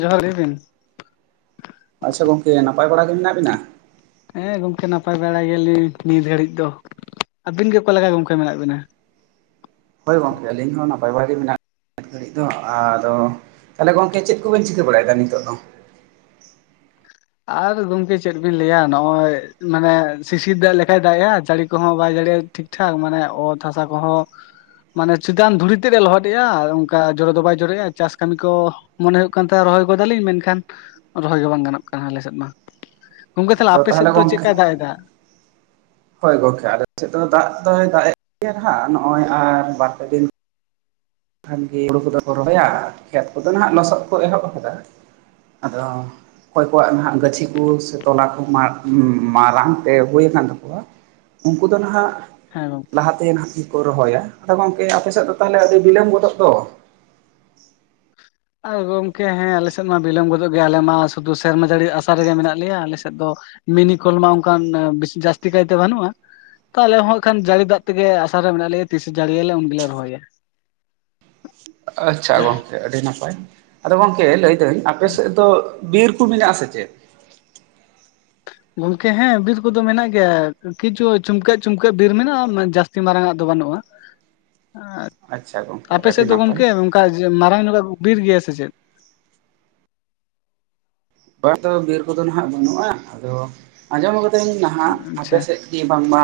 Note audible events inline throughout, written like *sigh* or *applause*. ᱡᱚᱦᱟᱨ ᱜᱮ *unintelligible* ᱥᱮ ᱱᱟᱯᱟᱭ ᱵᱟᱲᱟ ᱜᱮ ᱢᱮᱱᱟᱜ ᱵᱮᱱᱟ ᱦᱮᱸ ᱜᱚᱢᱠᱮ ᱱᱟᱯᱟᱭ ᱵᱟᱲᱟ ᱜᱮᱭᱟ ᱞᱤᱧ ᱱᱤᱛ ᱜᱷᱟᱹᱲᱤᱡ ᱫᱚ ᱟᱹᱵᱤᱱ ᱜᱮ ᱚᱠᱟ ᱞᱮᱠᱟ ᱜᱚᱢᱠᱮ ᱢᱮᱱᱟᱜ ᱵᱤᱱᱟ ᱦᱳᱭ ᱜᱚᱢᱠᱮ ᱟᱹᱞᱤᱧ ᱦᱚᱸ ᱱᱟᱯᱟᱭ ᱵᱟᱲᱟ ᱜᱮ ᱢᱮᱱᱟᱜ ᱛᱚ ᱟᱫᱚ ᱛᱟᱦᱚᱞᱮ ᱜᱚᱢᱠᱮ ᱪᱮᱫ ᱠᱚ ᱵᱮᱱ ᱪᱤᱠᱟᱹ ᱵᱟᱲᱟᱭ ᱮᱫᱟ ᱱᱤᱛᱚᱜ ᱫᱚ ᱟᱨ ᱜᱚᱢᱠᱮ ᱪᱮᱫ ᱵᱤᱱ ᱞᱟᱹᱭᱟ ᱱᱚᱜ ᱚᱭ ᱢᱟᱱᱮ ᱥᱤᱥᱤᱨ ᱫᱟᱜ ᱞᱮᱠᱟᱭ ᱫᱟᱜ ᱮᱫᱼᱟ ᱡᱟᱹᱲᱤ ᱠᱚᱦᱚᱸ ᱵᱟᱭ ᱡᱟᱹᱲᱤᱼᱟ ᱴᱷᱤᱠ ᱴᱷᱟᱠ ᱢᱟᱱᱮ ᱚᱛ ᱦᱟᱥᱟ ᱠᱚ ᱦᱚᱸ ᱢᱟᱱᱮ ᱪᱮᱛᱟᱱ ᱫᱷᱩᱲᱤ ᱛᱮᱫ ᱮ ᱞᱚᱦᱚᱫ ᱮᱫᱼᱟ ᱚᱱᱠᱟ ᱡᱚᱨᱚ ᱫᱚ ᱵᱟᱭ ᱡᱚᱨᱮᱜᱼᱟ ᱪᱟᱥ ᱠᱟᱹᱢᱤ ᱠᱚᱼᱼ ᱢᱚᱱᱮ ᱦᱩᱭᱩᱜ ᱠᱟᱱ ᱛᱟᱦᱮᱸ ᱨᱚᱦᱚᱭ ᱜᱚᱫ ᱟᱞᱤᱧ ᱢᱮᱱ ᱠᱷᱟᱱ ᱨᱚᱦᱚᱭ ᱜᱮ ᱵᱟᱝ ᱜᱟᱱᱚᱜ ᱠᱟᱱᱟ ᱟᱞᱮ ᱥᱮᱫ ᱢᱟ ᱜᱚᱢᱠᱮ ᱛᱟᱦᱚᱞᱮ ᱟᱫᱚ ᱟᱯᱮ ᱥᱮᱫ ᱫᱚ ᱪᱮᱫ ᱜᱚᱝᱠᱮ ᱞᱮᱠᱟᱭ ᱫᱟᱜ ᱮᱫ-ᱟ ᱦᱳᱭ ᱜᱚᱢᱠᱮ ᱟᱞᱮ ᱥᱮᱫ ᱫᱚ ᱫᱟᱜ ᱫᱚᱭ ᱫᱟᱜ ᱜᱮᱭᱟ ᱦᱟᱸᱜ ᱱᱚᱜᱼᱚᱭ ᱟᱨ ᱵᱟᱨ ᱯᱮ ᱫᱤᱱ ᱠᱷᱟᱱ ᱜᱮ ᱦᱩᱲᱩ ᱠᱚᱫᱚ ᱠᱚ ᱨᱚᱦᱚᱭᱟ ᱠᱷᱮᱛ ᱠᱚᱫᱚ ᱦᱟᱸᱜ ᱞᱚᱥᱚᱫ ᱠᱚ ᱮᱦᱚᱵ ᱟᱠᱟᱫᱟ ᱟᱫᱚᱼᱼ ᱚᱠᱚᱭ ᱠᱚᱣᱟᱜ ᱱᱟᱦᱟᱜ ᱜᱟᱹᱪᱷᱤ ᱠᱚ ᱥᱮ ᱛᱚᱞᱟ ᱠᱚ ᱢᱟᱲᱟᱝ ᱛᱮ ᱦᱩᱭ ᱟᱠᱟᱱ ᱛᱟᱠᱚᱣᱟ ᱩᱱᱠᱩ ᱫᱚ ᱱᱟᱦᱟᱜ ᱦᱮᱸ ᱜᱚᱢᱠᱮ, ᱞᱟᱦᱟ ᱛᱮ ᱱᱟᱦᱟᱜ ᱜᱮ ᱠᱚ ᱨᱚᱦᱚᱭᱟ ᱟᱫᱚ ᱜᱚᱝᱠᱮ ᱟᱯᱮ ᱥᱮᱫ ᱫᱚ ᱛᱟᱦᱚᱞᱮ ᱟᱹᱰᱤ ᱵᱤᱞᱚᱢ ᱜᱚᱫᱚᱜ ᱫᱚ ᱟᱨ ᱜᱚᱢᱠᱮ ᱦᱮᱸ ᱟᱞᱮ ᱥᱮᱫ ᱢᱟ ᱵᱤᱞᱚᱢ ᱜᱚᱫᱚᱜ ᱜᱮᱭᱟ ᱟᱞᱮ ᱢᱟ ᱥᱩᱫᱩ ᱥᱮᱨᱢᱟ ᱡᱟᱹᱲᱤ ᱟᱥᱟ ᱨᱮᱜᱮ ᱢᱮᱱᱟᱜ ᱞᱮᱭᱟ ᱟᱞᱮ ᱥᱮᱫ ᱫᱚ ᱢᱤᱱᱤ ᱠᱚᱞ ᱢᱟ ᱚᱱᱠᱟᱱ ᱵᱤᱥᱤ ᱡᱟᱹᱥᱛᱤ ᱠᱟᱭ ᱛᱮ ᱵᱟᱹᱱᱩᱜᱼᱟ ᱛᱚ ᱟᱞᱮ ᱦᱚᱸ ᱟᱸᱠᱷᱟᱱ ᱡᱟᱹᱲᱤ ᱫᱟᱜ ᱛᱮ ᱜᱮ ᱟᱥᱟ ᱨᱮ ᱢᱮᱱᱟᱜ ᱞᱮᱭᱟ ᱛᱤᱥᱮ ᱡᱟᱹᱲᱤᱭᱟᱞᱮ ᱩᱱ ᱜᱮᱞᱮ ᱨᱚᱦᱚᱭᱟ ᱟᱪᱪᱷᱟ ᱜᱚᱝᱠᱮ ᱟᱹᱰᱤ ᱱᱟᱯᱟᱭ ᱟᱫᱚ ᱜᱚᱝᱠᱮ ᱞᱟᱹᱭ ᱫᱟᱹᱧ ᱟᱯᱮ ᱥᱮᱫ ᱫᱚᱼᱼ ᱵᱤᱨ ᱠᱚ ᱢᱮᱱᱟᱜ-ᱟ ᱟᱥᱮ ᱪᱮᱫ? ᱜᱚᱢᱠᱮ ᱦᱮᱸ ᱵᱤᱨ ᱠᱚᱫᱚ ᱢᱮᱱᱟᱜ ᱜᱮᱭᱟ, ᱠᱤᱪᱷᱩ ᱪᱷᱩᱢᱠᱟᱹᱜ ᱪᱩᱢᱠᱟᱹᱜ ᱵᱤᱨ ᱢᱮᱱᱟᱜᱼᱟ ᱟᱨ ᱚᱱᱟ ᱡᱟᱥ ᱛᱤ ᱢᱟᱨᱟᱝ-ᱟᱜ ᱫᱚ ᱵᱟᱹᱱᱩᱜᱼᱟ, ᱟᱪᱪᱷᱟ ᱜᱚᱝᱠᱮ ᱟᱯᱮ ᱟᱹᱰᱤ ᱥᱮᱫ ᱫᱚ ᱱᱟᱯᱟᱭ ᱜᱚᱢᱠᱮ? ᱠᱟᱡᱽ ᱢᱟᱨᱟᱝ ᱧᱚᱜ-ᱟᱜ ᱵᱤᱨ ᱜᱮᱭᱟ ᱥᱮ ᱪᱮᱫ? ᱵᱟ ᱟᱫᱚ ᱵᱤᱨ ᱠᱚᱫᱚ ᱱᱟᱦᱟᱜ ᱵᱟᱹᱱᱩᱜᱼᱟ, ᱟᱫᱚ ᱟᱸᱡᱚᱢ ᱠᱟᱹᱫᱟᱹᱧ ᱱᱟᱦᱟᱜ ᱟᱪᱪᱷᱟ ᱟᱯᱮ ᱥᱮᱡ ᱡᱮ ᱵᱟᱝᱢᱟ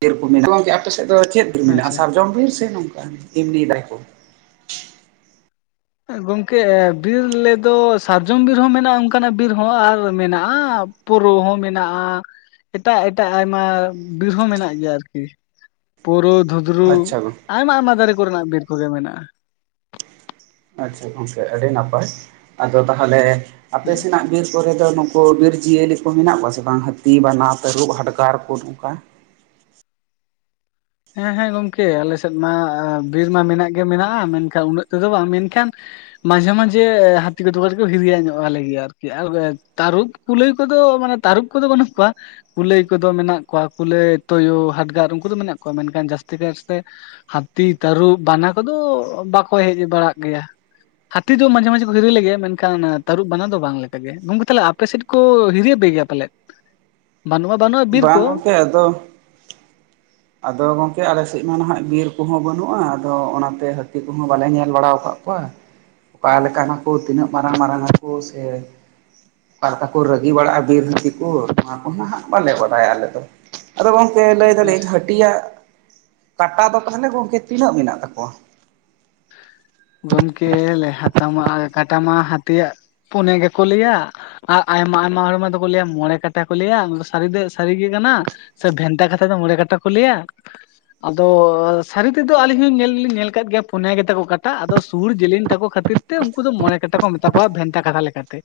ᱵᱤᱨ ᱠᱚ ᱢᱮᱱᱟᱜ, ᱜᱚᱝᱠᱮ ᱟᱯᱮ ᱥᱮᱫ ᱫᱚ ᱪᱮᱫ ᱵᱤᱨ ᱢᱮᱱᱟᱜᱼᱟ ᱟᱪᱪᱷᱟ ᱥᱟᱨᱡᱚᱢ ᱵᱤᱨ ᱥᱮ ᱱᱚᱝᱠᱟᱱ ᱮᱢᱱᱤ ᱫᱟᱨᱮ ᱠᱚ? ᱜᱚᱝᱠᱮ ᱵᱤᱨ ᱞᱟᱹᱭ ᱫᱚ ᱥᱟᱨᱡᱚᱢ ᱵᱤᱨ ᱦᱚᱸ ᱢᱮᱱᱟᱜᱼᱟ ᱚᱱᱠᱟᱱᱟᱜ ᱵᱤᱨ ᱦᱚᱸ ᱟᱨ ᱢᱮᱱᱟᱜᱼᱟ ᱯᱳᱨᱳ ᱦᱚᱸ ᱢᱮᱱᱟᱜᱼᱟ, ᱮᱴᱟᱜ ᱮᱴᱟᱜ ᱟᱭᱢᱟ ᱵᱤᱨ ᱦᱚᱸ ᱢᱮᱱᱟᱜ ᱜᱮᱭᱟ ᱟᱨᱠᱤ ᱾ ᱯᱳᱨᱳ, ᱫᱷᱩᱫᱽᱨᱩ ᱟᱪᱪᱷᱟ ᱜᱚᱝ ᱟᱭᱢᱟ ᱟᱭᱢᱟ ᱫᱟᱨᱮ ᱠᱚ ᱨᱮᱱᱟᱜ ᱵᱤᱨ ᱠᱚᱜᱮ ᱢᱮᱱᱟᱜᱼᱟ᱾ ᱟᱪᱪᱷᱟ ᱜᱚᱝᱠᱮ ᱟᱹᱰᱤ ᱱᱟᱯᱟᱭ, ᱟᱫᱚ ᱛᱟᱦᱚᱞᱮ ᱟᱯᱮ ᱦᱩᱸ ᱥᱮᱱᱟᱜ ᱵᱤᱨ ᱠᱚᱨᱮ ᱫᱚ ᱱᱩᱠᱩ ᱵᱤᱨ ᱡᱤᱭᱟᱹᱞᱤ ᱠᱚ ᱢᱮᱱᱟᱜ ᱠᱚᱣᱟ ᱥᱮ ᱵᱟᱝ ᱦᱟᱹᱛᱤ, ᱵᱟᱱᱟ, ᱛᱟᱹᱨᱩᱵᱽ, ᱦᱟᱰᱜᱟᱨ ᱠᱚ ᱱᱚᱝᱠᱟ? ᱦᱮᱸ ᱦᱮᱸ ᱜᱚᱢᱠᱮ ᱟᱞᱮ ᱥᱮᱫ ᱢᱟ ᱵᱤᱨ ᱢᱟ ᱢᱮᱱᱟᱜ ᱜᱮ ᱢᱮᱱᱟᱜᱼᱟ, ᱢᱮᱱᱠᱷᱟᱱ ᱩᱱᱟᱹᱜ ᱛᱮᱫᱚ ᱵᱟᱝ᱾ ᱢᱮᱱᱠᱷᱟᱱ ᱢᱟᱡᱷᱮ ᱢᱟᱡᱷᱮ ᱦᱟᱹᱛᱤ ᱠᱚᱫᱚ ᱠᱟᱴᱤᱡ ᱠᱚ ᱦᱤᱨᱤᱭᱟ ᱧᱚᱜ ᱟᱞᱮ ᱜᱮᱭᱟ ᱟᱨᱠᱤ ᱟᱨ ᱛᱟᱹᱨᱩᱵᱽ ᱠᱩᱞᱟᱹᱭ ᱠᱚᱫᱚ ᱢᱟᱱᱮ ᱛᱟᱹᱨᱩᱵᱽ ᱠᱚᱫᱚ ᱵᱟᱹᱱᱩᱜ ᱠᱚᱣᱟ᱾ ᱠᱩᱞᱟᱹᱭ ᱠᱚᱫᱚ ᱢᱮᱱᱟᱜ ᱠᱚᱣᱟ, ᱠᱩᱞᱟᱹᱭ ᱛᱳᱭᱳ, ᱦᱟᱰᱽᱜᱟᱨ ᱩᱱᱠᱩ ᱫᱚ ᱢᱮᱱᱟᱜ ᱠᱚᱣᱟ ᱢᱮᱱᱠᱷᱟᱱ ᱡᱟᱹᱥᱛᱤ ᱠᱟᱭᱛᱮ ᱦᱟᱹᱛᱤ, ᱛᱟᱹᱨᱩᱵᱽ, ᱵᱟᱱᱟ ᱠᱚᱫᱚ ᱵᱟᱠᱚ ᱦᱮᱡ ᱵᱟᱲᱟᱜ ᱜᱮᱭᱟ᱾ ᱦᱟᱹᱛᱤ ᱫᱚ ᱢᱟᱡᱷᱮ ᱢᱟᱡᱷᱮ ᱠᱚ ᱦᱤᱨᱤ ᱞᱮ ᱜᱮᱭᱟ᱾ ᱢᱮᱱᱠᱷᱟᱱ ᱛᱟᱹᱨᱩᱵᱽ, ᱵᱟᱱᱟ ᱫᱚ ᱵᱟᱝ ᱞᱮᱠᱟ ᱜᱮ᱾ ᱜᱚᱝᱠᱮ ᱛᱟᱦᱚᱞᱮ ᱟᱯᱮ ᱥᱮᱫ ᱠᱚ ᱦᱤᱨᱭᱟᱯᱮ ᱜᱮᱭᱟ ᱯᱟᱞᱮᱫ? ᱵᱟᱹᱱᱩᱜ ᱢᱟᱟ ᱵᱟᱹᱱᱩᱜᱼᱟ ᱵᱤᱨ ᱠᱚ᱾ ᱦᱮᱸ ᱟᱫᱚ ᱟᱫᱚ ᱜᱚᱝᱠᱮ ᱟᱞᱮ ᱥᱮᱡ ᱢᱟ ᱱᱟᱦᱟᱜ ᱵᱤᱨ ᱠᱚᱦᱚᱸ ᱵᱟᱹᱱᱩᱜᱼᱟ, ᱟᱫᱚ ᱚᱱᱟᱛᱮ ᱦᱟᱹᱛᱤ ᱠᱚᱦᱚᱸ ᱵᱟᱞᱮ ᱧᱮᱞ ᱵᱟᱲᱟᱣ ᱠᱟᱫ ᱠᱚᱣᱟ᱾ ᱚᱠᱟ ᱞᱮᱠᱟᱱ ᱟᱠᱩ? ᱛᱤᱱᱟᱹᱜ ᱢᱟᱨᱟᱝ ᱢᱟᱨᱟᱝ ᱟᱠᱩ? ᱥᱮ ᱚᱠᱟ ᱞᱮᱠᱟ ᱠᱚ ᱨᱟᱹᱜᱤ ᱵᱟᱲᱟᱜᱼᱟ ᱵᱤᱨ ᱦᱟᱛᱤ ᱠᱩ? ᱱᱚᱶᱟ ᱠᱚ ᱢᱟ ᱦᱟᱸᱜ ᱵᱟᱞᱮ ᱵᱟᱰᱟᱭᱟ ᱟᱞᱮ ᱫᱚ᱾ ᱟᱫᱚ ᱜᱚᱝ ᱠᱮ ᱞᱟᱹᱭ ᱫᱟᱹᱞᱤᱧ ᱦᱟᱹᱴᱤᱭᱟᱜ ᱠᱟᱴᱟ ᱫᱚ ᱛᱟᱦᱚᱞᱮ ᱜᱚᱝᱠᱮ ᱛᱤᱱᱟᱹᱜ ᱢᱮᱱᱟᱜ ᱛᱟᱠᱚᱣᱟ? ᱜᱚᱢᱠᱮ ᱞᱮ ᱦᱟᱛᱟ ᱢᱟ ᱠᱟᱴᱟ ᱢᱟ ᱦᱟᱛᱤᱭᱟᱜ ᱯᱩᱱᱭᱟᱹ ᱜᱮᱠᱚ ᱞᱟᱹᱭᱟ᱾ ᱟᱨ ᱟᱭᱢᱟ ᱟᱭᱢᱟ ᱦᱚᱲ ᱢᱟ ᱫᱚᱠᱚ ᱞᱟᱹᱭᱟ ᱢᱚᱬᱮ ᱠᱟᱴᱟ ᱠᱚ ᱞᱟᱹᱭᱟ, ᱚᱱᱟ ᱫᱚ ᱥᱟᱹᱨᱤ ᱫᱚ ᱥᱟᱹᱨᱤ ᱜᱮ ᱠᱟᱱᱟ᱾ ᱥᱮ ᱵᱷᱮᱱᱛᱟ ᱠᱟᱛᱷᱟ ᱛᱮ ᱢᱚᱬᱮ ᱠᱟᱴᱟ ᱠᱚ ᱞᱟᱹᱭᱟ? ᱟᱫᱚᱻ ᱥᱟᱹᱨᱤ ᱛᱮᱫᱚ ᱟᱞᱤᱧ ᱦᱚᱸᱧ ᱧᱮᱞ ᱞᱤᱧ ᱧᱮᱞ ᱟᱠᱟᱫ ᱜᱮᱭᱟ᱾ ᱯᱳᱱᱭᱟ ᱜᱮᱛᱟ ᱠᱚ ᱠᱟᱴᱟ ᱟᱫᱚ ᱥᱩᱬ ᱡᱮᱞᱮᱧ ᱛᱟᱠᱚ ᱠᱷᱟᱹᱛᱤᱨ ᱛᱮ, ᱩᱱᱠᱩ ᱫᱚ ᱢᱚᱬᱮ ᱠᱟᱴᱟ ᱠᱚ ᱢᱮᱛᱟ ᱠᱚᱣᱟ ᱵᱷᱮᱱᱛᱟ ᱠᱟᱛᱷᱟ ᱞᱮᱠᱟᱛᱮ᱾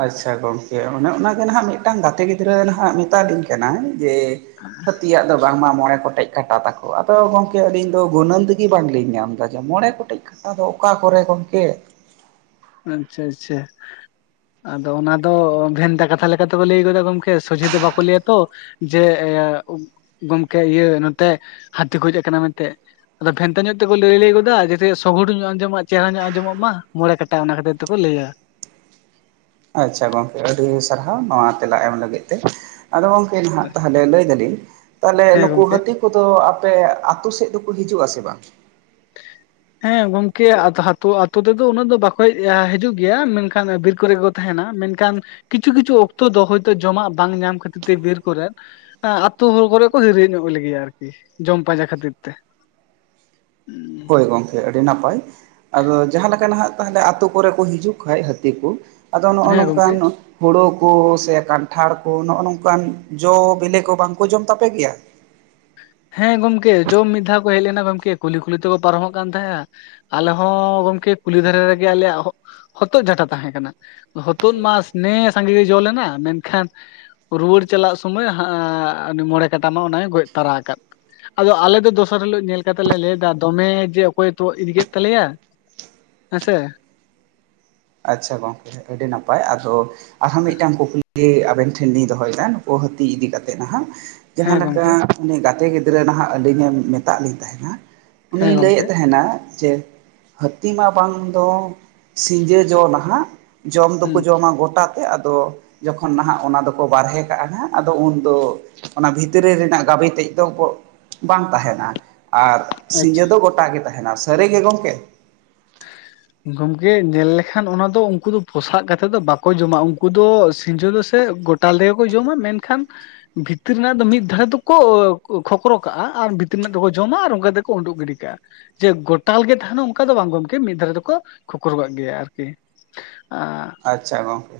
ᱟᱪᱪᱷᱟ ᱜᱚᱝᱠᱮ ᱚᱱᱮ ᱚᱱᱟᱜᱮ ᱱᱟᱦᱟᱜ ᱢᱤᱫᱴᱟᱝ ᱜᱟᱛᱮ ᱜᱤᱫᱽᱨᱟᱹ ᱱᱟᱦᱟᱜ ᱢᱮᱛᱟᱞᱤᱧ ᱠᱟᱱᱟᱭ ᱡᱮ ᱦᱟᱹᱛᱤᱭᱟᱜ ᱫᱚ ᱵᱟᱝ ᱢᱟ ᱢᱚᱬᱮ ᱜᱚᱴᱮᱡ ᱠᱟᱴᱟ ᱛᱟᱠᱚ, ᱟᱫᱚ ᱜᱚᱝᱠᱮ ᱟᱹᱞᱤᱧ ᱫᱚ ᱜᱩᱱᱟᱹᱱ ᱛᱮᱜᱮ ᱵᱟᱝ ᱞᱤᱧ ᱧᱟᱢ ᱫᱟ ᱡᱮ ᱢᱚᱬᱮ ᱜᱚᱴᱮᱡ ᱟᱫᱚ ᱚᱠᱟ ᱠᱚᱨᱮ ᱜᱚᱝᱠᱮ? ᱟᱪᱪᱷᱟ ᱟᱪᱪᱷᱟ᱾ ᱟᱫᱚ ᱚᱱᱟ ᱫᱚ ᱵᱷᱮᱱᱛᱟ ᱠᱟᱛᱷᱟ ᱞᱮᱠᱟᱛᱮ ᱠᱚ ᱞᱟᱹᱭ ᱜᱚᱫᱟ ᱜᱚᱝᱠᱮ, ᱥᱚᱡᱷᱮ ᱫᱚ ᱵᱟᱠᱚ ᱞᱟᱹᱭᱟ ᱛᱚ᱾ ᱡᱮ ᱜᱚᱢᱠᱮ ᱤᱭᱟᱹ ᱱᱚᱛᱮ ᱦᱟᱹᱛᱤ ᱠᱚ ᱦᱮᱡ ᱟᱠᱟᱱᱟ ᱢᱮᱱᱛᱮ᱾ ᱟᱫᱚ ᱵᱷᱮᱱᱛᱟ ᱧᱚᱜ ᱛᱮᱠᱚ ᱞᱟᱹᱭ ᱞᱟᱹᱭ ᱜᱚᱫᱟ, ᱡᱟᱛᱮ ᱥᱚᱦᱳᱲ ᱧᱚᱜ ᱟᱸᱡᱚᱢᱚᱜ ᱪᱮᱦᱨᱟ ᱧᱚᱜ ᱟᱸᱡᱚᱢᱚᱜ ᱢᱟ ᱢᱚᱬᱮ ᱠᱟ ᱴᱟ ᱚᱱᱟ ᱠᱷᱟᱹᱛᱤᱨ ᱛᱮᱠᱚ ᱞᱟᱹᱭᱟ᱾ ᱟᱪᱪᱷᱟ ᱜᱚᱝᱠᱮ ᱟᱹᱰᱤ ᱥᱟᱨᱦᱟᱣ ᱱᱚᱶᱟ ᱛᱮᱞᱟ ᱮᱢ ᱞᱟᱹᱜᱤᱫ ᱛᱮ ᱾ ᱟᱫᱚ ᱜᱚᱝ ᱠᱮ ᱱᱟᱦᱟᱜ ᱞᱟᱹᱭ ᱫᱟᱞᱤᱧ ᱛᱟᱦᱚᱞᱮ ᱦᱮᱸ ᱱᱩᱠᱩ ᱜᱚᱝᱠᱮ ᱦᱟᱹᱛᱤ ᱠᱚᱫᱚ ᱟᱯᱮ ᱟᱛᱩ ᱥᱮᱫ ᱫᱚᱠᱚ ᱦᱤᱡᱩᱜ-ᱟ ᱥᱮ ᱵᱟᱝ? *inaudible* ᱦᱮᱸ ᱜᱚᱝᱠᱮ ᱦᱟᱛᱳ ᱟᱛᱳ ᱛᱮᱫᱚ ᱩᱱᱟᱹᱜ ᱫᱚ ᱵᱟᱠᱚ ᱦᱮᱡ ᱦᱤᱡᱩᱜ ᱜᱮᱭᱟ, ᱢᱮᱱᱠᱷᱟᱱ ᱵᱤᱨ ᱠᱚᱨᱮ ᱠᱚ ᱛᱟᱦᱮᱱᱟ, ᱢᱮᱱᱠᱷᱟᱱ ᱠᱤᱪᱷᱩ ᱠᱤᱪᱷᱩ ᱚᱠᱛᱚ ᱫᱚ ᱦᱚᱭᱛᱳ ᱡᱚᱢᱟᱜ ᱵᱟᱝ ᱧᱟᱢ ᱠᱷᱟᱹᱛᱤᱨ ᱛᱮ ᱵᱤᱨ ᱠᱚᱨᱮᱫ ᱟᱹᱛᱩ ᱦᱚᱲ ᱠᱚᱨᱮ ᱠᱚ ᱦᱤᱨᱤ ᱧᱚᱜ ᱞᱮᱜᱮᱭᱟ ᱟᱨᱠᱤ ᱡᱚᱢ ᱯᱟᱸᱡᱟ ᱠᱷᱟᱹᱛᱤᱨ ᱛᱮ ᱦᱳᱭ ᱜᱚᱢᱠᱮ ᱟᱹᱰᱤ ᱱᱟᱯᱟᱭ ᱟᱫᱚ ᱡᱟᱦᱟᱸ ᱞᱮᱠᱟ ᱱᱟᱦᱟᱜ ᱛᱟᱞᱦᱮ ᱟᱛᱳ ᱠᱚᱨᱮ ᱠᱚ ᱦᱤᱡᱩᱜ ᱠᱷᱟᱡ ᱦᱟᱹᱛᱤ ᱠᱚ ᱟᱫᱚ ᱱᱚᱜᱼᱚ ᱦᱮᱸ ᱜᱚᱝᱠᱮ ᱱᱚᱝᱠᱟᱱ ᱦᱳᱲᱳ ᱠᱚ ᱥᱮ ᱠᱟᱱᱴᱷᱟᱲ ᱠᱚ ᱱᱚᱜᱼᱚ ᱱᱚᱝᱠᱟᱱ ᱡᱚ ᱵᱮᱞᱮ ᱠᱚ ᱵᱟᱝᱠᱚ ᱡᱚᱢ ᱛᱟᱯᱮ ᱜᱮᱭᱟ ᱦᱮᱸ ᱜᱚᱢᱠᱮ ᱡᱚᱢ ᱢᱤᱫ ᱫᱷᱟᱣ ᱠᱚ ᱦᱮᱡ ᱞᱮᱱᱟ ᱜᱚᱢᱠᱮ ᱠᱩᱞᱦᱤ ᱠᱩᱞᱦᱤ ᱛᱮᱠᱚ ᱯᱟᱨᱚᱢᱚᱜ ᱠᱟᱱ ᱛᱟᱦᱮᱸᱜᱼᱟ ᱟᱞᱮ ᱦᱚᱸ ᱜᱚᱝᱠᱮ ᱠᱩᱞᱦᱤ ᱫᱷᱟᱨᱮ ᱨᱮᱜᱮ ᱟᱞᱮᱭᱟᱜᱼᱼ ᱦᱚᱛᱚᱫ ᱡᱷᱟᱴᱟ ᱛᱟᱦᱮᱸ ᱠᱟᱱᱟ ᱦᱚᱛᱚᱫ ᱢᱟᱥ ᱱᱮ ᱥᱟᱸᱜᱮ ᱜᱮ ᱡᱚ ᱞᱮᱱᱟ ᱢᱮᱱᱠᱷᱟᱱ ᱨᱩᱣᱟᱹᱲ ᱪᱟᱞᱟᱜ ᱥᱳᱢᱚᱭ ᱦᱟᱸᱻ ᱩᱱᱤ ᱢᱚᱬᱮ ᱠᱟᱴᱟ ᱢᱟ ᱚᱱᱟᱭ ᱜᱚᱡ ᱛᱟᱨᱟ ᱟᱠᱟᱫ ᱟᱫᱚ ᱟᱞᱮ ᱫᱚ ᱫᱚᱥᱟᱨ ᱦᱤᱞᱳᱜ ᱧᱮᱞ ᱠᱟᱛᱮ ᱞᱮ ᱞᱟᱹᱭ ᱫᱟ ᱫᱚᱢᱮ ᱡᱮ ᱚᱠᱚᱭ ᱛᱚ ᱤᱫᱤ ᱠᱮᱫ ᱛᱟᱞᱮᱭᱟ᱾ ᱦᱮᱸ ᱥᱮ ᱟᱪᱪᱷᱟ ᱜᱚᱝᱠᱮ ᱟᱹᱰᱤ ᱱᱟᱯᱟᱭ ᱟᱫᱚ ᱟᱨᱦᱚᱸ ᱢᱤᱫᱴᱟᱝ ᱠᱩᱠᱞᱤ ᱡᱮ ᱟᱵᱮᱱ ᱴᱷᱮᱱ ᱞᱤᱧ ᱫᱚᱦᱚᱭᱮᱫᱟ ᱱᱩᱠᱩ ᱦᱟᱹᱛᱤ ᱤᱫᱤ ᱠᱟᱛᱮᱫ ᱱᱟᱦᱟᱜ ᱦᱮᱸ ᱡᱟᱦᱟᱸ ᱞᱮᱠᱟ ᱜᱚᱢᱠᱮ ᱩᱱᱤ ᱜᱟᱛᱮ ᱜᱤᱫᱽᱨᱟᱹ ᱱᱟᱦᱟᱜ ᱟᱞᱤᱧᱮ ᱢᱮᱛᱟᱫ ᱞᱤᱧ ᱛᱟᱦᱮᱱᱟ ᱦᱮᱸ ᱩᱱᱤᱭ ᱜᱚᱢᱠᱮ ᱞᱟᱹᱭᱮᱫ ᱛᱟᱦᱮᱱᱟ ᱡᱮ ᱦᱟᱹᱛᱤ ᱢᱟ ᱵᱟᱝ ᱫᱚ ᱥᱤᱧ ᱡᱚ ᱱᱟᱦᱟᱸᱜ ᱡᱚᱢ ᱦᱩᱸ ᱫᱚᱠᱚ ᱡᱚᱢᱟ ᱜᱚᱴᱟ ᱛᱮ ᱟᱫᱚ ᱡᱚᱠᱷᱚᱱ ᱱᱟᱦᱟᱜ ᱚᱱᱟ ᱫᱚᱠᱚ ᱵᱟᱨᱦᱮ ᱠᱟᱜᱼᱟ ᱱᱟᱜ ᱟᱫᱚ ᱩᱱᱫᱚ ᱚᱱᱟ ᱵᱷᱤᱛᱨᱤ ᱨᱮᱱᱟᱜ ᱜᱟᱵᱮ ᱛᱮᱫ ᱫᱚ ᱠᱚ ᱵᱟᱝ ᱛᱟᱦᱮᱱᱟ ᱟᱨ ᱟᱪᱪᱷᱟ ᱥᱤᱸᱡᱳ ᱫᱚ ᱜᱚᱴᱟ ᱜᱮ ᱛᱟᱦᱮᱱᱟ ᱥᱟᱹᱨᱤᱜᱮ ᱜᱚᱢᱠᱮ ᱦᱮ ᱜᱚᱝᱠᱮ ᱧᱮᱞ ᱞᱮᱠᱷᱟᱱ ᱚᱱᱟ ᱫᱚ ᱩᱱᱠᱩ ᱫᱚ ᱯᱚᱥᱟᱜ ᱠᱟᱛᱮᱫ ᱫᱚ ᱵᱟᱠᱚ ᱡᱚᱢᱟ ᱩᱱᱠᱩ ᱫᱚ ᱥᱤᱸᱡᱳ ᱫᱚ ᱥᱮ ᱜᱚᱴᱟᱞ ᱛᱮᱜᱮ ᱠᱚ ᱡᱚᱢᱟ ᱢᱮᱱᱠᱷᱟᱱ ᱵᱷᱤᱛᱤᱨ ᱨᱮᱱᱟᱜ ᱫᱚ ᱢᱤᱫ ᱫᱷᱟᱨᱮ ᱫᱚᱠᱚ ᱠᱷᱚᱠᱨᱚ ᱠᱟᱜᱼᱟ ᱟᱨ ᱵᱷᱤᱛᱤᱨ ᱨᱮᱱᱟᱜ ᱫᱚᱠᱚ ᱡᱚᱢᱟ ᱟᱨ ᱚᱱᱠᱟ ᱛᱮᱠᱚ ᱩᱰᱩᱜ ᱜᱤᱰᱤ ᱠᱟᱜᱼᱟ᱾ ᱡᱮ ᱜᱚᱴᱟᱞ ᱜᱮ ᱛᱟᱦᱮᱱᱟ ᱚᱱᱠᱟ ᱫᱚ ᱵᱟᱝ ᱜᱚᱢᱼᱼ ᱠᱤ ᱢᱤᱫ ᱫᱷᱟᱨᱮ ᱫᱚᱠᱚ ᱠᱷᱚᱠᱨᱚ ᱠᱟᱜ ᱜᱮᱭᱟ ᱟᱨᱠᱤ ᱟᱻ ᱟᱪᱪᱷᱟ ᱜᱚᱝᱠᱮ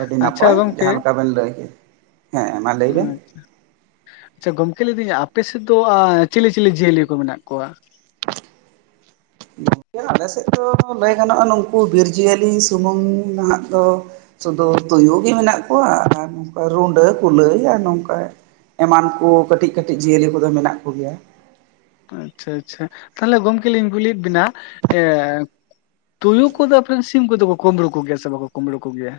ᱟᱹᱰᱤ ᱟᱪᱪᱷᱟ ᱱᱟᱯᱟᱭ ᱜᱚᱢᱠᱮ ᱡᱟᱦᱟᱸ ᱞᱮᱠᱟ ᱵᱮᱱ ᱞᱟᱹᱭ ᱠᱮᱫ ᱦᱮᱸ ᱢᱟ ᱞᱟᱹᱭ ᱵᱮᱱ ᱟᱪᱪᱷᱟ ᱜᱚᱢᱠᱮ ᱞᱤᱫᱟᱹᱧ ᱟᱯᱮᱥᱮᱫ ᱫᱚ ᱟ ᱪᱤᱞᱤ ᱪᱤᱞᱤ ᱡᱤᱭᱟᱹᱞᱤ ᱠᱚ ᱢᱮᱱᱟᱜ ᱠᱚᱣᱟ? ᱜᱚᱝᱠᱮ ᱟᱞᱮ ᱥᱮᱫ ᱫᱚ ᱞᱟᱹᱭ ᱜᱟᱱᱚᱜᱼᱟ ᱱᱩᱠᱩ ᱵᱤᱨ ᱡᱤᱭᱟᱹᱞᱤ ᱥᱩᱢᱩᱝ ᱱᱟᱦᱟᱜ ᱫᱚ ᱥᱩᱫᱩ ᱛᱩᱭᱩ ᱜᱮ ᱢᱮᱱᱟᱜ ᱠᱚᱣᱟ ᱟᱨ ᱱᱚᱝᱠᱟ ᱨᱩᱰᱟᱹ ᱠᱩᱞᱟᱹᱭ ᱟᱨ ᱱᱚᱝᱠᱟ ᱮᱢᱟᱱ ᱠᱚ ᱠᱟᱹᱴᱤᱡ ᱠᱟᱹᱴᱤᱡ ᱡᱤᱭᱟᱹᱞᱤ ᱠᱚᱫᱚ ᱢᱮᱱᱟᱜ ᱠᱚᱜᱮᱭᱟ ᱾ ᱟᱪᱪᱷᱟ ᱟᱪᱪᱷᱟ ᱛᱟᱞᱦᱮ ᱜᱚᱢᱠᱮ ᱞᱤᱧ ᱠᱩᱞᱤᱭᱮᱫ ᱵᱮᱱᱟ ᱮᱻ ᱛᱩᱭᱩ ᱠᱚᱫᱚ ᱟᱯᱮ ᱨᱮᱱ ᱥᱤᱢ ᱠᱚᱫᱚ ᱠᱚ ᱠᱩᱢᱵᱽᱲᱩ ᱠᱚ ᱜᱮᱭᱟ ᱥᱮ ᱵᱟᱠᱚ ᱠᱩᱢᱵᱽᱲᱩ ᱠᱚ ᱜᱮᱭᱟ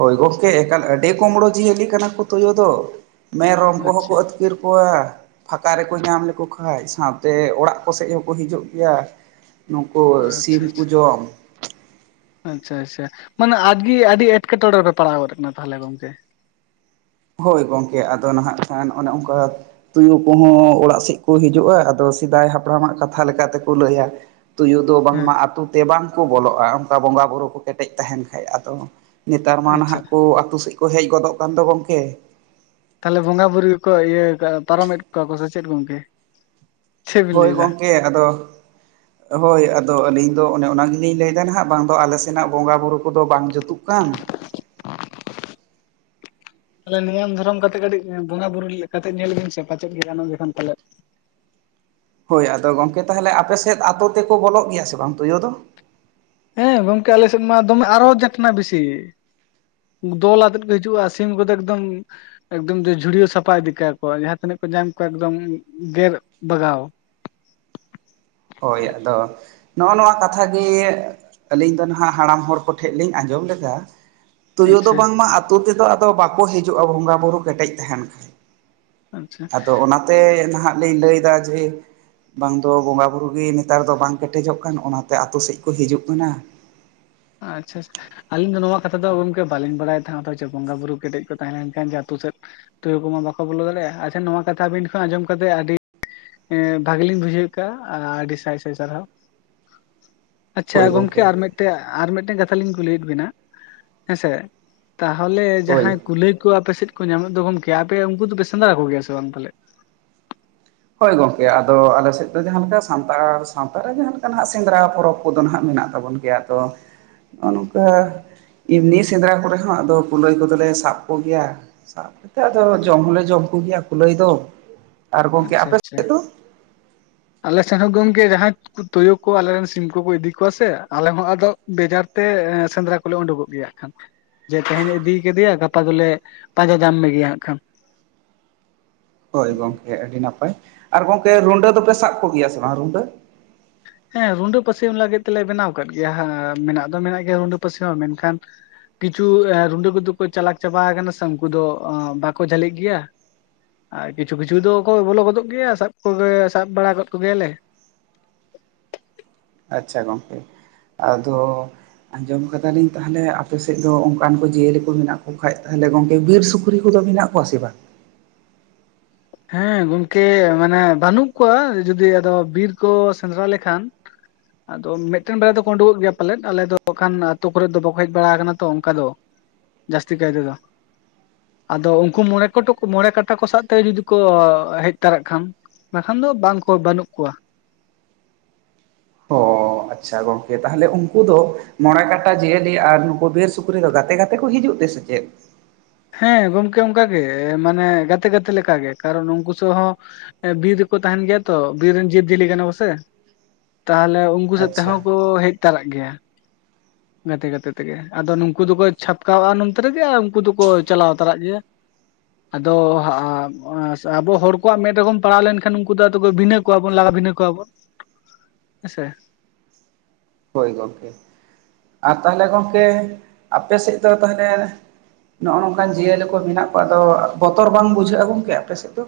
ᱦᱳᱭ ᱜᱚᱝᱠᱮ ᱮᱠᱟᱞ ᱟᱹᱰᱤ ᱠᱚᱢᱲᱳ ᱡᱤᱭᱟᱹᱞᱤ ᱠᱟᱱᱟ ᱠᱚ ᱛᱳᱭᱳ ᱫᱚ ᱢᱮᱨᱚᱢ ᱠᱚᱦᱚᱸ ᱟᱪᱪᱷᱟ ᱠᱚ ᱟᱹᱛᱠᱤᱨ ᱠᱚᱣᱟ ᱯᱷᱟᱸᱠᱟ ᱨᱮᱠᱚ ᱧᱟᱢ ᱞᱮᱠᱚ ᱠᱷᱟᱡ ᱥᱟᱶᱛᱮ ᱚᱲᱟᱜ ᱠᱚᱥᱮᱫ ᱦᱚᱸᱠᱚ ᱦᱤᱡᱩᱜ ᱜᱮᱭᱟ᱾ ᱱᱩᱠᱩ ᱥᱤᱢ ᱟᱪᱪᱷᱟ ᱠᱚ ᱟᱪᱪᱷᱟ ᱡᱚᱢ᱾ ᱟᱪᱪᱷᱟ ᱟᱪᱪᱷᱟ ᱢᱟᱱᱮ ᱟᱜᱮ ᱟᱹᱰᱤ ᱮᱴᱠᱮᱴᱚᱲᱮ ᱨᱮᱯᱮ ᱯᱟᱲᱟᱣ ᱜᱚᱫ ᱠᱟᱱᱟ ᱛᱟᱦᱚᱞᱮ ᱜᱚᱝᱠᱮ᱾ ᱦᱳᱭ ᱜᱚᱝᱠᱮ ᱟᱫᱚ ᱱᱟᱦᱟᱜ ᱠᱷᱟᱱ ᱚᱱᱮ ᱚᱱᱠᱟ ᱛᱩᱭᱩ ᱠᱚᱦᱚᱸ ᱚᱲᱟᱜ ᱥᱮᱫ ᱠᱚ ᱦᱤᱡᱩᱜᱼᱟ ᱟᱫᱚ ᱥᱮᱫᱟᱭ ᱦᱟᱯᱲᱟᱢᱟᱜ ᱠᱟᱛᱷᱟ ᱞᱮᱠᱟᱛᱮᱠᱚ ᱞᱟᱹᱭᱟ ᱛᱩᱭᱩ ᱫᱚ ᱦᱮᱸ ᱵᱟᱝᱢᱟ ᱟᱹᱛᱩ ᱛᱮ ᱵᱟᱝᱠᱚ ᱵᱚᱞᱚᱜᱼᱟ ᱚᱱᱠᱟ ᱵᱚᱸᱜᱟᱼᱵᱩᱨᱩ ᱠᱚ ᱠᱮᱴᱮᱡ ᱛᱟᱦᱮᱱ ᱠᱷᱟᱡ ᱟᱫᱚ ᱱᱮᱛᱟᱨ ᱢᱟ ᱟᱪᱪᱷᱟ ᱱᱟᱦᱟᱜ ᱠᱚ ᱟᱛᱳ ᱥᱮᱫ ᱠᱚ ᱦᱮᱡ ᱜᱚᱫᱚᱜ ᱠᱟᱱ ᱫᱚ ᱜᱚᱝᱠᱮ᱾ ᱛᱟᱞᱦᱮ ᱵᱚᱸᱜᱟ ᱵᱩᱨᱩ ᱜᱮᱠᱚ ᱤᱭᱟᱹ ᱯᱟᱨᱚᱢᱮᱫ ᱠᱚᱣᱟ ᱠᱚ ᱥᱮ ᱪᱮᱫ ᱜᱚᱝᱠᱮ᱾ ᱪᱮᱫ ᱵᱤᱱ ᱦᱳᱭ ᱞᱟᱹᱭ ᱮᱫᱟ ᱜᱚᱝᱠᱮ ᱟᱫᱚ ᱦᱳᱭ ᱟᱫᱚ ᱟᱹᱞᱤᱧ ᱫᱚ ᱚᱱᱮ ᱚᱱᱟ ᱜᱮᱞᱤᱧ ᱞᱟᱹᱭᱮᱫᱟ ᱱᱟᱦᱟᱜ ᱵᱟᱝ ᱫᱚ ᱟᱞᱮ ᱥᱮᱱᱟᱜ ᱵᱚᱸᱜᱟ ᱵᱩᱨᱩ ᱠᱚᱫᱚ ᱵᱟᱝ ᱡᱩᱛᱩᱜ ᱠᱟᱱ᱾ ᱛᱟᱞᱦᱮ ᱱᱤᱭᱚᱢ ᱫᱷᱚᱨᱚᱢ ᱠᱟᱛᱮᱜ ᱠᱟᱹᱴᱤᱡ ᱵᱚᱸᱜᱟ ᱵᱩᱨᱩ ᱠᱟᱛᱮ ᱧᱮᱞ ᱵᱤᱱ ᱥᱮ ᱯᱟᱪᱮᱫ ᱜᱮ ᱜᱟᱱᱚᱜ ᱡᱚᱠᱷᱟᱱ ᱯᱟᱞᱮ ᱦᱳᱭ ᱟᱫᱚ ᱜᱚᱝᱠᱮ ᱛᱟᱦᱚᱞᱮ ᱟᱯᱮ ᱥᱮᱫ ᱟᱛᱳ ᱛᱮᱠᱚ ᱵᱚᱞᱚᱜ ᱜᱮᱭᱟ ᱥᱮ ᱵᱟᱝ ᱛᱳᱭᱳ ᱫᱚ? ᱦᱮᱸ ᱜᱚᱝᱠᱮ ᱟᱞᱮ ᱥᱮᱫ ᱢᱟ ᱫᱚᱢᱮ ᱟᱨᱚ ᱡᱟᱴᱱᱟᱜ ᱵᱮᱥᱤ᱾ ᱫᱚᱞ ᱟᱛᱮᱜ ᱠᱚ ᱦᱤᱡᱩᱜᱼᱟ ᱥᱤᱢ ᱠᱚᱫᱚ ᱮᱠᱫᱚᱢ ᱮᱠᱫᱚᱢ ᱡᱷᱩᱲᱭᱟᱹᱣ ᱥᱟᱯᱷᱟ ᱤᱫᱤ ᱠᱟᱠᱚ ᱡᱟᱦᱟᱸ ᱛᱤᱱᱟᱹᱜ ᱠᱚ ᱧᱟᱢ ᱠᱚᱣᱟ ᱮᱠᱫᱚᱢ ᱜᱮᱨ ᱵᱟᱜᱟᱣ ᱾ ᱦᱳᱭ ᱟᱫᱚ ᱱᱚᱜᱼᱚ ᱱᱚᱣᱟ ᱠᱟᱛᱷᱟ ᱜᱮ ᱟᱹᱞᱤᱧ ᱫᱚ ᱱᱟᱦᱟᱸᱜ ᱦᱟᱲᱟᱢ ᱦᱚᱲ ᱠᱚᱴᱷᱮᱱ ᱞᱤᱧ ᱟᱸᱡᱚᱢ ᱞᱮᱫᱟ, ᱛᱳᱭᱳ ᱫᱚ ᱟᱪᱪᱷᱟ ᱵᱟᱝᱢᱟ ᱟᱹᱛᱩ ᱛᱮᱫᱚ ᱵᱟᱠᱚ ᱦᱤᱡᱩᱜᱼᱟ ᱵᱚᱸᱜᱟᱼᱵᱩᱨᱩ ᱠᱮᱴᱮᱡ ᱛᱟᱦᱮᱱ ᱠᱷᱟᱡ, ᱟᱪᱪᱷᱟ ᱟᱫᱚ ᱚᱱᱟᱛᱮ ᱱᱟᱦᱟᱸᱜ ᱞᱤᱧ ᱞᱟᱹᱭᱫᱟ ᱡᱮ ᱵᱟᱝ ᱫᱚ ᱵᱚᱸᱜᱟ ᱵᱩᱨᱩ ᱜᱮ ᱱᱮᱛᱟᱨ ᱫᱚ ᱵᱟᱝ ᱠᱮᱴᱮᱡᱚᱜ ᱠᱟᱱ ᱚᱱᱟᱛᱮ ᱟᱛᱳ ᱥᱮᱡ ᱠᱚ ᱦᱤᱡᱩᱜ ᱠᱟᱱᱟ ᱾ ᱟᱪᱪᱷᱟ ᱟᱪᱷᱷᱟ ᱾ ᱟᱞᱤᱧ ᱫᱚ ᱱᱚᱣᱟ ᱠᱟᱛᱷᱟ ᱫᱚ ᱜᱚᱝᱠᱮ ᱵᱟᱹᱞᱤᱧ ᱵᱟᱲᱟᱭᱮᱫ ᱛᱟᱦᱮᱸᱜᱟ ᱡᱮ ᱵᱚᱸᱜᱟ ᱵᱩᱨᱩ ᱠᱮᱴᱮᱡ ᱠᱚ ᱛᱟᱦᱮᱸ ᱞᱮᱱᱠᱷᱟᱱ ᱡᱮ ᱟᱹᱛᱩ ᱥᱮᱫ ᱛᱩᱭᱩ ᱠᱚᱢᱟ ᱵᱟᱠᱚ ᱵᱚᱞᱚ ᱫᱟᱲᱮᱭᱟᱜᱼᱟ, ᱟᱪᱷᱟ ᱱᱚᱣᱟ ᱠᱟᱛᱷᱟ ᱟᱵᱤᱱᱷ ᱟᱸᱡᱚᱢ ᱠᱟᱛᱮᱫ ᱟᱹᱰᱤ ᱵᱷᱟᱜᱞᱤᱧ ᱵᱩᱡᱷᱟᱹᱣ ᱠᱮᱟᱜ ᱟᱹᱰᱤ ᱥᱟᱭ ᱥᱟᱭ ᱥᱟᱨᱦᱟᱹᱣ᱾ ᱟᱪᱪᱷᱟ ᱜᱚᱢᱠᱮ ᱟᱨ ᱢᱤᱫᱴᱮᱱ ᱟᱨ ᱢᱤᱫᱴᱮᱱ ᱠᱟᱛᱷᱟ ᱞᱤᱧ ᱠᱩᱞᱤᱭᱮᱫ ᱵᱤᱱᱟ ᱦᱮᱸᱥᱮ ᱛᱟᱦᱚᱞᱮ ᱦᱳᱭ ᱡᱟᱦᱟᱸᱭ ᱠᱩᱞᱟᱹᱭ ᱠᱚ ᱟᱯᱮ ᱥᱮᱫ ᱠᱚ ᱧᱟᱢᱚ ᱫᱚ ᱜᱚᱢᱠᱮ ᱟᱯᱮ ᱩᱱᱠᱩ ᱫᱚᱯᱮ ᱥᱮᱸᱫᱽᱨᱟ ᱠᱚ ᱜᱮᱭᱟ ᱥᱮ ᱵᱟᱝ ᱛᱟᱦᱟᱞᱮ? ᱦᱳᱭ ᱜᱚᱝᱠᱮ ᱟᱫᱚ ᱟᱞᱮ ᱥᱮᱫ ᱫᱚ ᱡᱟᱦᱟᱸ ᱞᱮᱠᱟ ᱥᱟᱱᱛᱟᱲ ᱥᱟᱶᱛᱟᱨᱮ ᱡᱟᱦᱟᱸ ᱞᱮᱠᱟ ᱱᱟᱸᱜ ᱥᱮᱸᱫᱽᱨᱟ ᱯᱚᱨᱚᱵᱽ ᱠᱚᱫᱚ ᱦᱟᱸᱜ ᱢᱮᱱᱟᱜ ᱛᱟᱵᱚᱱᱟ ᱜᱮᱭᱟ ᱛᱚ ᱱᱚᱜᱼᱱᱚᱝᱠᱟ ᱮᱢᱱᱤ ᱥᱮᱸᱫᱽᱨᱟ ᱠᱚᱨᱮ ᱦᱚᱸ ᱟᱫᱚ ᱠᱩᱞᱟᱹᱭ ᱠᱚᱫᱚᱞᱮ ᱥᱟᱵ ᱠᱚᱜᱮᱭᱟ, ᱥᱟᱵ ᱟᱫᱚ ᱡᱚᱢ ᱦᱚᱸᱞᱮ ᱡᱚᱢ ᱠᱚᱜᱮᱭᱟ ᱠᱩᱞᱟᱹᱭ ᱫᱚ, ᱟᱨ ᱟᱪᱪᱷᱟ ᱟᱯᱮ ᱟᱪᱪᱷᱟ ᱥᱮᱫ ᱫᱚ ᱟᱞᱮ ᱥᱮᱫ ᱦᱚᱸ ᱜᱚᱢᱠᱮ ᱡᱟᱦᱟᱸ ᱛᱳᱭᱳ ᱠᱚ ᱟᱞᱮᱨᱮᱱ ᱥᱤᱢ ᱠᱚᱠᱚ ᱤᱫᱤ ᱠᱚᱣᱟ ᱥᱮ ᱟᱞᱮ ᱦᱚᱸ ᱟᱫᱚ ᱵᱮᱡᱟᱨ ᱛᱮ ᱥᱮᱸᱫᱽᱨᱟ ᱠᱚᱞᱮ ᱩᱰᱩᱠᱚᱜ ᱜᱮᱭᱟ ᱾ ᱡᱮ ᱛᱮᱦᱮᱧ ᱤᱫᱤ ᱠᱟᱫᱮᱭᱟ ᱜᱟᱯᱟ ᱫᱚᱞᱮ ᱯᱟᱸᱡᱟ ᱧᱟᱢ ᱢᱮᱜᱮᱭᱟ ᱦᱟᱸᱜ ᱠᱷᱟᱱ *unintelligible* ᱦᱳᱭ ᱜᱚᱝᱠᱮ ᱟᱹᱰᱤ ᱱᱟᱯᱟᱭ ᱟᱨ ᱜᱚᱢᱠᱮ ᱨᱩᱸᱰᱟᱹ ᱫᱚᱯᱮ ᱥᱟᱵ ᱠᱚᱜᱮᱭᱟ ᱥᱮ ᱵᱟᱝ ᱨᱩᱰᱟᱹ? ᱦᱮᱸ ᱨᱩᱰᱟᱹ ᱯᱟᱹᱥᱤ ᱞᱟᱹᱜᱤᱫ ᱛᱮᱞᱮ ᱵᱮᱱᱟᱣ ᱠᱟᱫ ᱜᱮᱭᱟ ᱢᱮᱱᱟᱜ ᱫᱚ ᱢᱮᱱᱟᱜ ᱜᱮᱭᱟ ᱨᱩᱰᱟᱹ ᱯᱟᱹᱥᱤ ᱦᱚᱸ ᱢᱮᱱᱠᱷᱟᱱ ᱠᱤᱪᱷᱩ ᱨᱩᱸᱰᱟᱹ ᱠᱚᱫᱚ ᱠᱚ ᱪᱟᱞᱟᱠ ᱪᱟᱵᱟ ᱟᱠᱟᱱᱟ ᱥᱮ ᱩᱱᱠᱩ ᱫᱚ ᱵᱟᱠᱚ ᱡᱷᱟᱹᱞᱤᱜ ᱜᱮᱭᱟ ᱾ ᱟᱨ ᱠᱤᱪᱷᱩ ᱠᱤᱪᱷᱩ ᱫᱚᱠᱚ ᱵᱚᱞᱚ ᱜᱚᱫᱚᱜ ᱜᱮᱭᱟ ᱥᱟᱵ ᱠᱚᱜᱮ ᱥᱟᱵ ᱵᱟᱲᱟ ᱟᱠᱟᱫ ᱠᱚᱜᱮᱭᱟᱞᱮ ᱾ ᱟᱪᱪᱷᱟ ᱜᱚᱝᱠᱮ, ᱟᱫᱚ ᱟᱸᱡᱚᱢ ᱟᱠᱟ ᱫᱟᱞᱤᱧ ᱛᱟᱦᱚᱞᱮ ᱟᱯᱮ ᱥᱮᱫ ᱫᱚ ᱚᱱᱠᱟᱱ ᱠᱚ ᱡᱤᱭᱟᱹᱞᱤ ᱠᱚ ᱢᱮᱱᱟᱜ ᱠᱚ ᱠᱷᱟᱡ ᱛᱟᱦᱚᱞᱮ ᱜᱚᱝᱠᱮ ᱵᱤᱨ ᱥᱩᱠᱨᱤ ᱠᱚᱫᱚ ᱢᱮᱱᱟᱜ ᱠᱚᱣᱟ ᱥᱮ ᱵᱟᱝ? ᱦᱮᱸ ᱜᱚᱢᱠᱮ ᱢᱟᱱᱮ ᱵᱟᱹᱱᱩᱜ ᱠᱚᱣᱟ ᱡᱩᱫᱤ ᱟᱫᱚ ᱵᱤᱨ ᱠᱚ ᱥᱮᱸᱫᱽᱨᱟ ᱞᱮᱠᱷᱟᱱ ᱟᱫᱚ ᱢᱤᱫᱴᱮᱱ ᱵᱟᱨᱭᱟ ᱫᱚᱠᱚ ᱩᱰᱩᱠᱚᱜ ᱜᱮᱭᱟ ᱯᱟᱞᱮᱫ ᱟᱞᱮ ᱫᱚ ᱠᱷᱟᱱ ᱟᱛᱳ ᱠᱚᱨᱮᱫ ᱫᱚ ᱵᱟᱠᱚ ᱦᱮᱡ ᱵᱟᱲᱟ ᱟᱠᱟᱱᱟ ᱛᱚ ᱚᱱᱠᱟ ᱫᱚ ᱾ ᱡᱟᱹᱥᱛᱤ ᱠᱟᱭ ᱛᱮᱫᱚ ᱟᱫᱚ ᱩᱱᱠᱩ ᱢᱚᱬᱮ ᱠᱟᱴᱟ ᱠᱚ ᱥᱟᱶᱛᱮ ᱡᱩᱫᱤ ᱠᱚ ᱦᱮᱡ ᱛᱚᱨᱟᱜ ᱠᱷᱟᱱ ᱵᱟᱠᱷᱟᱱ ᱫᱚ ᱵᱟᱝ ᱠᱚ ᱵᱟᱹᱱᱩᱜ ᱠᱚᱣᱟ ᱾ ᱚᱻ ᱟᱪᱪᱷᱟ ᱜᱚᱝᱠᱮ ᱛᱟᱦᱚᱞᱮ ᱩᱱᱠᱩ ᱫᱚ ᱢᱚᱬᱮ ᱠᱟᱴᱟ ᱡᱤᱭᱟᱹᱞᱤ ᱟᱨ ᱱᱩᱠᱩ ᱵᱤᱨ ᱥᱩᱠᱨᱤ ᱫᱚ ᱜᱟᱛᱮ ᱜᱟᱛᱮ ᱠᱚ ᱦᱤᱡᱩᱜ ᱛᱮ ᱥᱮ ᱪᱮᱫ? ᱦᱮᱸ ᱜᱚᱢᱠᱮ ᱚᱱᱠᱟᱜ ᱜᱮ ᱢᱟᱱᱮ ᱜᱟᱛᱮ ᱜᱟᱛᱮ ᱞᱮᱠᱟᱜ ᱜᱮ ᱠᱟᱨᱚᱱ ᱩᱱᱠᱩ ᱥᱮ ᱦᱚᱸ ᱵᱤᱨ ᱨᱮᱠᱚ ᱛᱟᱦᱮᱱ ᱜᱮᱭᱟ ᱛᱚ ᱵᱤᱨ ᱨᱮᱱ ᱡᱤᱵᱽᱡᱤᱭᱟᱹᱞᱤ ᱠᱟᱱᱟ ᱠᱚ ᱥᱮ ᱛᱟᱦᱞᱮ ᱩᱱᱠᱩ *inaudible* ᱟᱪᱪᱷᱟ ᱛᱮᱦᱚᱸ ᱠᱚ ᱦᱮᱡ ᱮᱛᱟᱨᱟᱜ ᱜᱮᱭᱟ ᱜᱟᱛᱮ ᱜᱟᱛᱮ ᱛᱮᱜᱮ, ᱟᱫᱚ ᱱᱩᱠᱩ ᱫᱚᱠᱚ ᱪᱷᱟᱯᱠᱟᱣᱟᱜᱼᱟ ᱱᱚᱱᱛᱮ ᱨᱮᱜᱮ ᱟᱨ ᱩᱱᱠᱩ ᱫᱚ ᱠᱚ ᱪᱟᱞᱟᱣ ᱛᱚᱨᱟᱜ ᱜᱮᱭᱟ ᱾ ᱟᱫᱚ ᱟᱵᱚ ᱦᱚᱲ ᱠᱚᱣᱟᱜ ᱢᱮᱫ ᱨᱮᱠᱚ ᱯᱟᱲᱟᱣ ᱞᱮᱱᱠᱷᱟᱱ ᱩᱱᱠᱩ ᱫᱚ ᱟᱫᱚ ᱵᱷᱤᱱᱟᱹ ᱠᱚᱣᱟ ᱵᱚᱱ ᱞᱟᱜᱟ ᱵᱷᱤᱱᱟᱹ ᱠᱚᱣᱟ ᱵᱚᱱ ᱦᱮᱸ ᱥᱮ ᱾ ᱦᱳᱭ ᱜᱚᱢᱠᱮ ᱟᱨ ᱛᱟᱦᱚᱞᱮ ᱜᱚᱢᱠᱮ ᱟᱯᱮ ᱥᱮᱫ ᱫᱚ ᱛᱟᱦᱚᱞᱮ ᱱᱚᱜᱼᱚ ᱱᱚᱝᱠᱟᱱ ᱡᱤᱭᱟᱹᱞᱤ ᱠᱚ ᱢᱮᱱᱟᱜ ᱠᱚᱣᱟ ᱟᱫᱚ ᱵᱚᱛᱚᱨ ᱵᱟᱝ ᱵᱩᱡᱷᱟᱹᱜᱼᱟ ᱜᱚᱝᱠᱮ ᱟᱯᱮ ᱥᱮᱫ ᱫᱚ?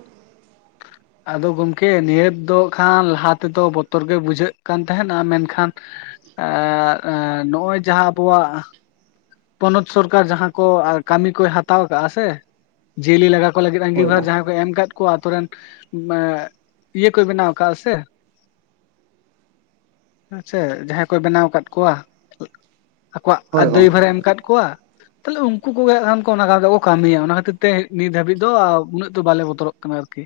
ᱟᱫᱚ ᱜᱚᱢᱠᱮ ᱱᱤᱦᱟᱹᱛ ᱫᱚ ᱠᱷᱟᱱ ᱞᱟᱦᱟ ᱛᱮᱫᱚ ᱵᱚᱛᱚᱨ ᱜᱮ ᱵᱩᱡᱷᱟᱹᱜ ᱠᱟᱱ ᱛᱟᱦᱮᱸᱱᱟ ᱢᱮᱱᱠᱷᱟᱱ ᱮᱸ ᱱᱚᱜᱼᱚᱭ ᱡᱟᱦᱟᱸ ᱟᱵᱚᱣᱟᱜ ᱯᱚᱱᱚᱛ ᱥᱚᱨᱠᱟᱨ ᱡᱟᱦᱟᱸ ᱠᱚ ᱠᱟᱹᱢᱤ ᱠᱚᱭ ᱦᱟᱛᱟᱣ ᱟᱠᱟᱫᱼᱟ ᱥᱮ ᱡᱤᱭᱟᱹᱞᱤ ᱞᱟᱜᱟ ᱠᱚ ᱞᱟᱹᱜᱤᱫ ᱦᱳᱭ ᱟᱸᱜᱤᱵᱷᱟᱨ ᱜᱚᱝᱠᱮ ᱡᱟᱦᱟᱸᱭ ᱠᱚ ᱮᱢ ᱟᱠᱟᱫ ᱠᱚ ᱟᱛᱩᱨ ᱨᱮᱱ ᱤᱭᱟᱹ ᱠᱚᱭ ᱵᱮᱱᱟᱣ ᱟᱠᱟᱫ ᱥᱮ᱾ ᱦᱮᱸᱥᱮ ᱡᱟᱦᱟᱸᱭ ᱠᱚᱭ ᱵᱮᱱᱟᱣ ᱟᱠᱟᱫ ᱠᱚᱣᱟ ᱟᱠᱚᱣᱟᱜ ᱦᱳᱭ ᱜᱚᱝᱠᱮ ᱫᱟᱹᱭᱵᱷᱟᱨᱮ ᱮᱢ ᱟᱠᱟᱫ ᱠᱚᱣᱟ᱾ ᱛᱟᱦᱞᱮ ᱩᱱᱠᱩ ᱠᱚᱜᱮ ᱠᱷᱟᱱ ᱠᱚ ᱚᱱᱟ ᱠᱟᱛᱮ ᱠᱚ ᱠᱟᱹᱢᱤᱭᱟ ᱚᱱᱟ ᱠᱷᱟᱹᱛᱤᱨ ᱛᱮ ᱱᱤᱛ ᱦᱟᱹᱵᱤᱡ ᱫᱚ ᱩᱱᱟᱹᱜ ᱫᱚ ᱵᱟᱞᱮ ᱵᱚᱛᱚᱨᱚᱜ ᱠᱟᱱᱟ ᱟᱨᱠᱤ᱾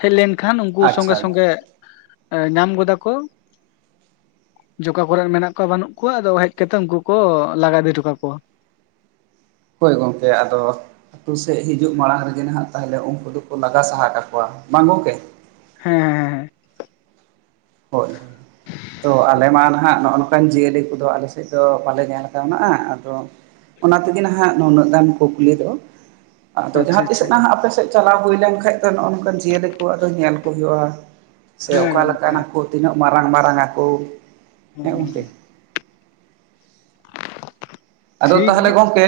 ᱦᱮᱡ ᱞᱮᱱᱠᱷᱟᱱ ᱩᱱᱠᱩ ᱥᱚᱸᱜᱮ ᱟᱪᱪᱷᱟ ᱥᱚᱸᱜᱮ ᱧᱟᱢ ᱜᱚᱫᱟ ᱠᱚ᱾ ᱡᱮ ᱚᱠᱟ ᱠᱚᱨᱮᱱ ᱢᱮᱱᱟᱜ ᱠᱚᱣᱟ ᱵᱟᱹᱱᱩᱜ ᱠᱚᱣᱟ ᱟᱫᱚ ᱦᱮᱡ ᱠᱟᱛᱮ ᱩᱱᱠᱩ ᱠᱚ ᱞᱟᱜᱟ ᱤᱫᱤ ᱦᱚᱴᱚ ᱠᱟᱠᱚᱣᱟ᱾ ᱦᱳᱭ ᱜᱚᱝᱠᱮ ᱟᱫᱚ ᱟᱛᱳ ᱥᱮᱫ ᱦᱤᱡᱩᱜ ᱢᱟᱲᱟᱝ ᱨᱮᱜᱮ ᱱᱟᱦᱟᱜ ᱛᱟᱦᱚᱞᱮ ᱩᱱᱠᱩ ᱫᱚᱠᱚ ᱞᱟᱜᱟ ᱥᱟᱦᱟ ᱠᱟᱠᱚᱣᱟ ᱵᱟᱝ ᱜᱚᱝᱠᱮ? ᱦᱮᱻ ᱦᱳᱜ ᱛᱚ ᱟᱞᱮ ᱢᱟ ᱱᱟᱦᱟᱜ ᱱᱚᱜᱼᱚ ᱱᱚᱝᱠᱟᱱ ᱡᱤᱭᱟᱹᱞᱤ ᱠᱚᱫᱚ ᱟᱞᱮ ᱥᱮᱫ ᱫᱚ ᱵᱟᱞᱮ ᱧᱮᱞ ᱠᱟᱣᱱᱟᱜᱼᱟ, ᱟᱫᱚ ᱚᱱᱟ ᱛᱮᱜᱮ ᱱᱟᱦᱟᱜ ᱱᱩᱱᱟᱹᱜ ᱜᱟᱱ ᱠᱩᱠᱞᱤ ᱫᱚ, ᱟᱫᱚ ᱟᱪᱪᱷᱟ ᱡᱟᱦᱟᱸ ᱟᱪᱪᱷᱟ ᱛᱤᱥᱚᱜ ᱱᱟᱦᱟᱜ ᱟᱯᱮ ᱥᱮᱫ ᱪᱟᱞᱟᱣ ᱦᱩᱭ ᱞᱮᱱᱠᱷᱟᱡ ᱫᱚ ᱱᱚᱜᱼᱚ ᱱᱚᱝᱠᱟᱱ ᱡᱤᱭᱟᱹᱞᱤ ᱠᱚ ᱟᱫᱚ ᱧᱮᱞ ᱠᱚ ᱦᱩᱭᱩᱜᱼᱟ, ᱥᱮ ᱦᱮᱸ ᱚᱠᱟ ᱜᱚᱝᱠᱮ ᱞᱮᱠᱟᱱᱟᱜ ᱠᱳ ᱛᱤᱱᱟᱹᱜ ᱢᱟᱨᱟᱝ ᱢᱟᱨᱟᱝ ᱟᱠᱳ? ᱦᱩᱸ ᱦᱩᱸ ᱦᱩᱸ᱾ ᱟᱫᱚ ᱴᱷᱤᱠ ᱛᱟᱦᱚᱞᱮ ᱜᱮᱭᱟ ᱜᱚᱢᱠᱮ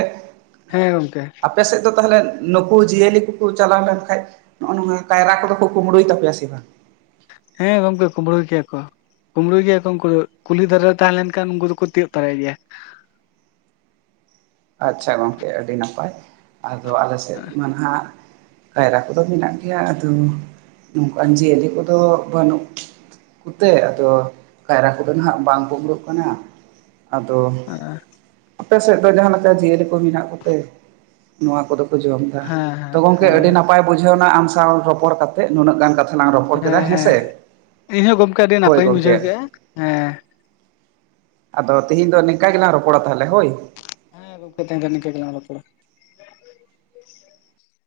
ᱦᱮᱸ ᱜᱚᱝᱠᱮ *inaudible* ᱟᱯ ᱟᱯᱮ ᱥᱮᱫ ᱫᱚ ᱛᱟᱦᱚᱞᱮ ᱱᱩᱠᱩ ᱡᱤᱭᱟᱹᱞᱤ ᱠᱚᱠᱚ ᱪᱟᱞᱟᱣ ᱞᱮᱱ ᱠᱷᱟᱡ ᱱᱚᱜᱼᱚ ᱱᱚᱣᱟ ᱠᱟᱭᱨᱟ ᱠᱚᱫᱚ ᱠᱚ ᱠᱩᱢᱵᱽᱲᱩᱭ ᱛᱟᱯᱮᱭᱟ ᱥᱮ ᱵᱟᱝ? ᱦᱮᱸ ᱜᱚᱝᱠᱮ ᱠᱩᱢᱵᱽᱲᱩᱭ ᱠᱮᱭᱟ ᱠᱚ᱾ ᱠᱩᱸᱵᱽᱲᱩᱭ ᱜᱮᱭᱟ ᱠᱚ ᱩᱱᱠᱩ ᱫᱚ ᱠᱩᱞᱤ ᱫᱷᱟᱨᱮ ᱨᱮ ᱛᱟᱦᱮᱸ ᱞᱮᱱ ᱠᱷᱟᱱ ᱩᱱᱠᱩ ᱫᱩᱠᱩ ᱛᱤᱭᱳᱜ ᱛᱚᱨᱟᱭ ᱜᱮᱭᱟ᱾ ᱟᱪᱪᱷᱟ, ᱜᱚᱝᱠᱮ ᱟᱹᱰᱤ ᱱᱟᱯᱟᱭ ᱟᱫᱚ ᱟᱞᱮ ᱥᱮᱫ ᱢᱟ ᱱᱟᱦᱟᱜ ᱠᱟᱭᱨᱟ ᱠᱚᱫᱚ ᱢᱮᱱᱟᱜ ᱜᱮᱭᱟ ᱟᱫᱚ ᱱᱚᱝᱠᱟᱱ ᱡᱤᱭᱟᱹᱞᱤ ᱠᱚᱫᱚ ᱵᱟᱹᱱᱩᱜ ᱠᱩᱛᱮ ᱟᱫᱚ ᱠᱟᱭᱨᱟ ᱠᱚᱫᱚ ᱱᱟᱦᱟᱜ ᱵᱟᱝ ᱠᱩᱢᱲᱩᱜ ᱠᱟᱱᱟ᱾ ᱟᱫᱚ ᱦᱮᱸ *inaudible* ᱟᱯᱮ ᱥᱮᱫ ᱫᱚ ᱡᱟᱦᱟᱸ ᱱᱟᱠᱮ ᱡᱤᱭᱟᱹᱞᱤ ᱠᱚ ᱢᱮᱱᱟᱜ ᱠᱚᱛᱮ *inaudible* ᱱᱚᱣᱟ ᱠᱚᱫᱚ ᱡᱚᱢ ᱫᱟ ᱦᱮᱸ ᱛᱚ ᱜᱚᱢᱠᱮ ᱦᱮᱸ ᱟᱹᱰᱤ ᱱᱟᱯᱟᱭ ᱵᱩᱡᱷᱟᱹᱣ ᱮᱱᱟ ᱟᱢ ᱥᱟᱶ ᱨᱚᱯᱚᱲ ᱠᱟᱛᱮ ᱱᱩᱱᱟᱹᱜ ᱜᱟᱱ ᱠᱟᱛᱷᱟ ᱞᱟᱝ ᱨᱚᱯᱚᱲ ᱠᱮᱫᱟ ᱦᱮᱸ ᱦᱮᱸᱥᱮ ᱦᱮᱸ ᱤᱧ ᱦᱚᱸ ᱜᱚᱝᱠᱮ ᱟᱹᱰᱤ ᱦᱳᱭ ᱱᱟᱯᱟᱭᱤᱧ ᱜᱚᱝᱠᱮ ᱵᱩᱡᱷᱟᱹᱣ ᱠᱮᱫᱼᱟ ᱦᱮᱸ, ᱟᱫᱚ ᱛᱤᱦᱤᱧ ᱫᱚ ᱱᱮᱝᱠᱟ ᱜᱮᱞᱟᱝ ᱨᱚᱯᱚᱲᱟ ᱛᱟᱦᱚᱞᱮ ᱦᱳᱭ, ᱦᱮᱸ ᱜᱚᱝᱠᱮ ᱛᱮᱦᱮᱧ ᱫᱚ ᱱᱤᱧᱠᱟᱹ ᱜᱮᱞᱟᱝ ᱨᱚᱯᱚᱲᱟ᱾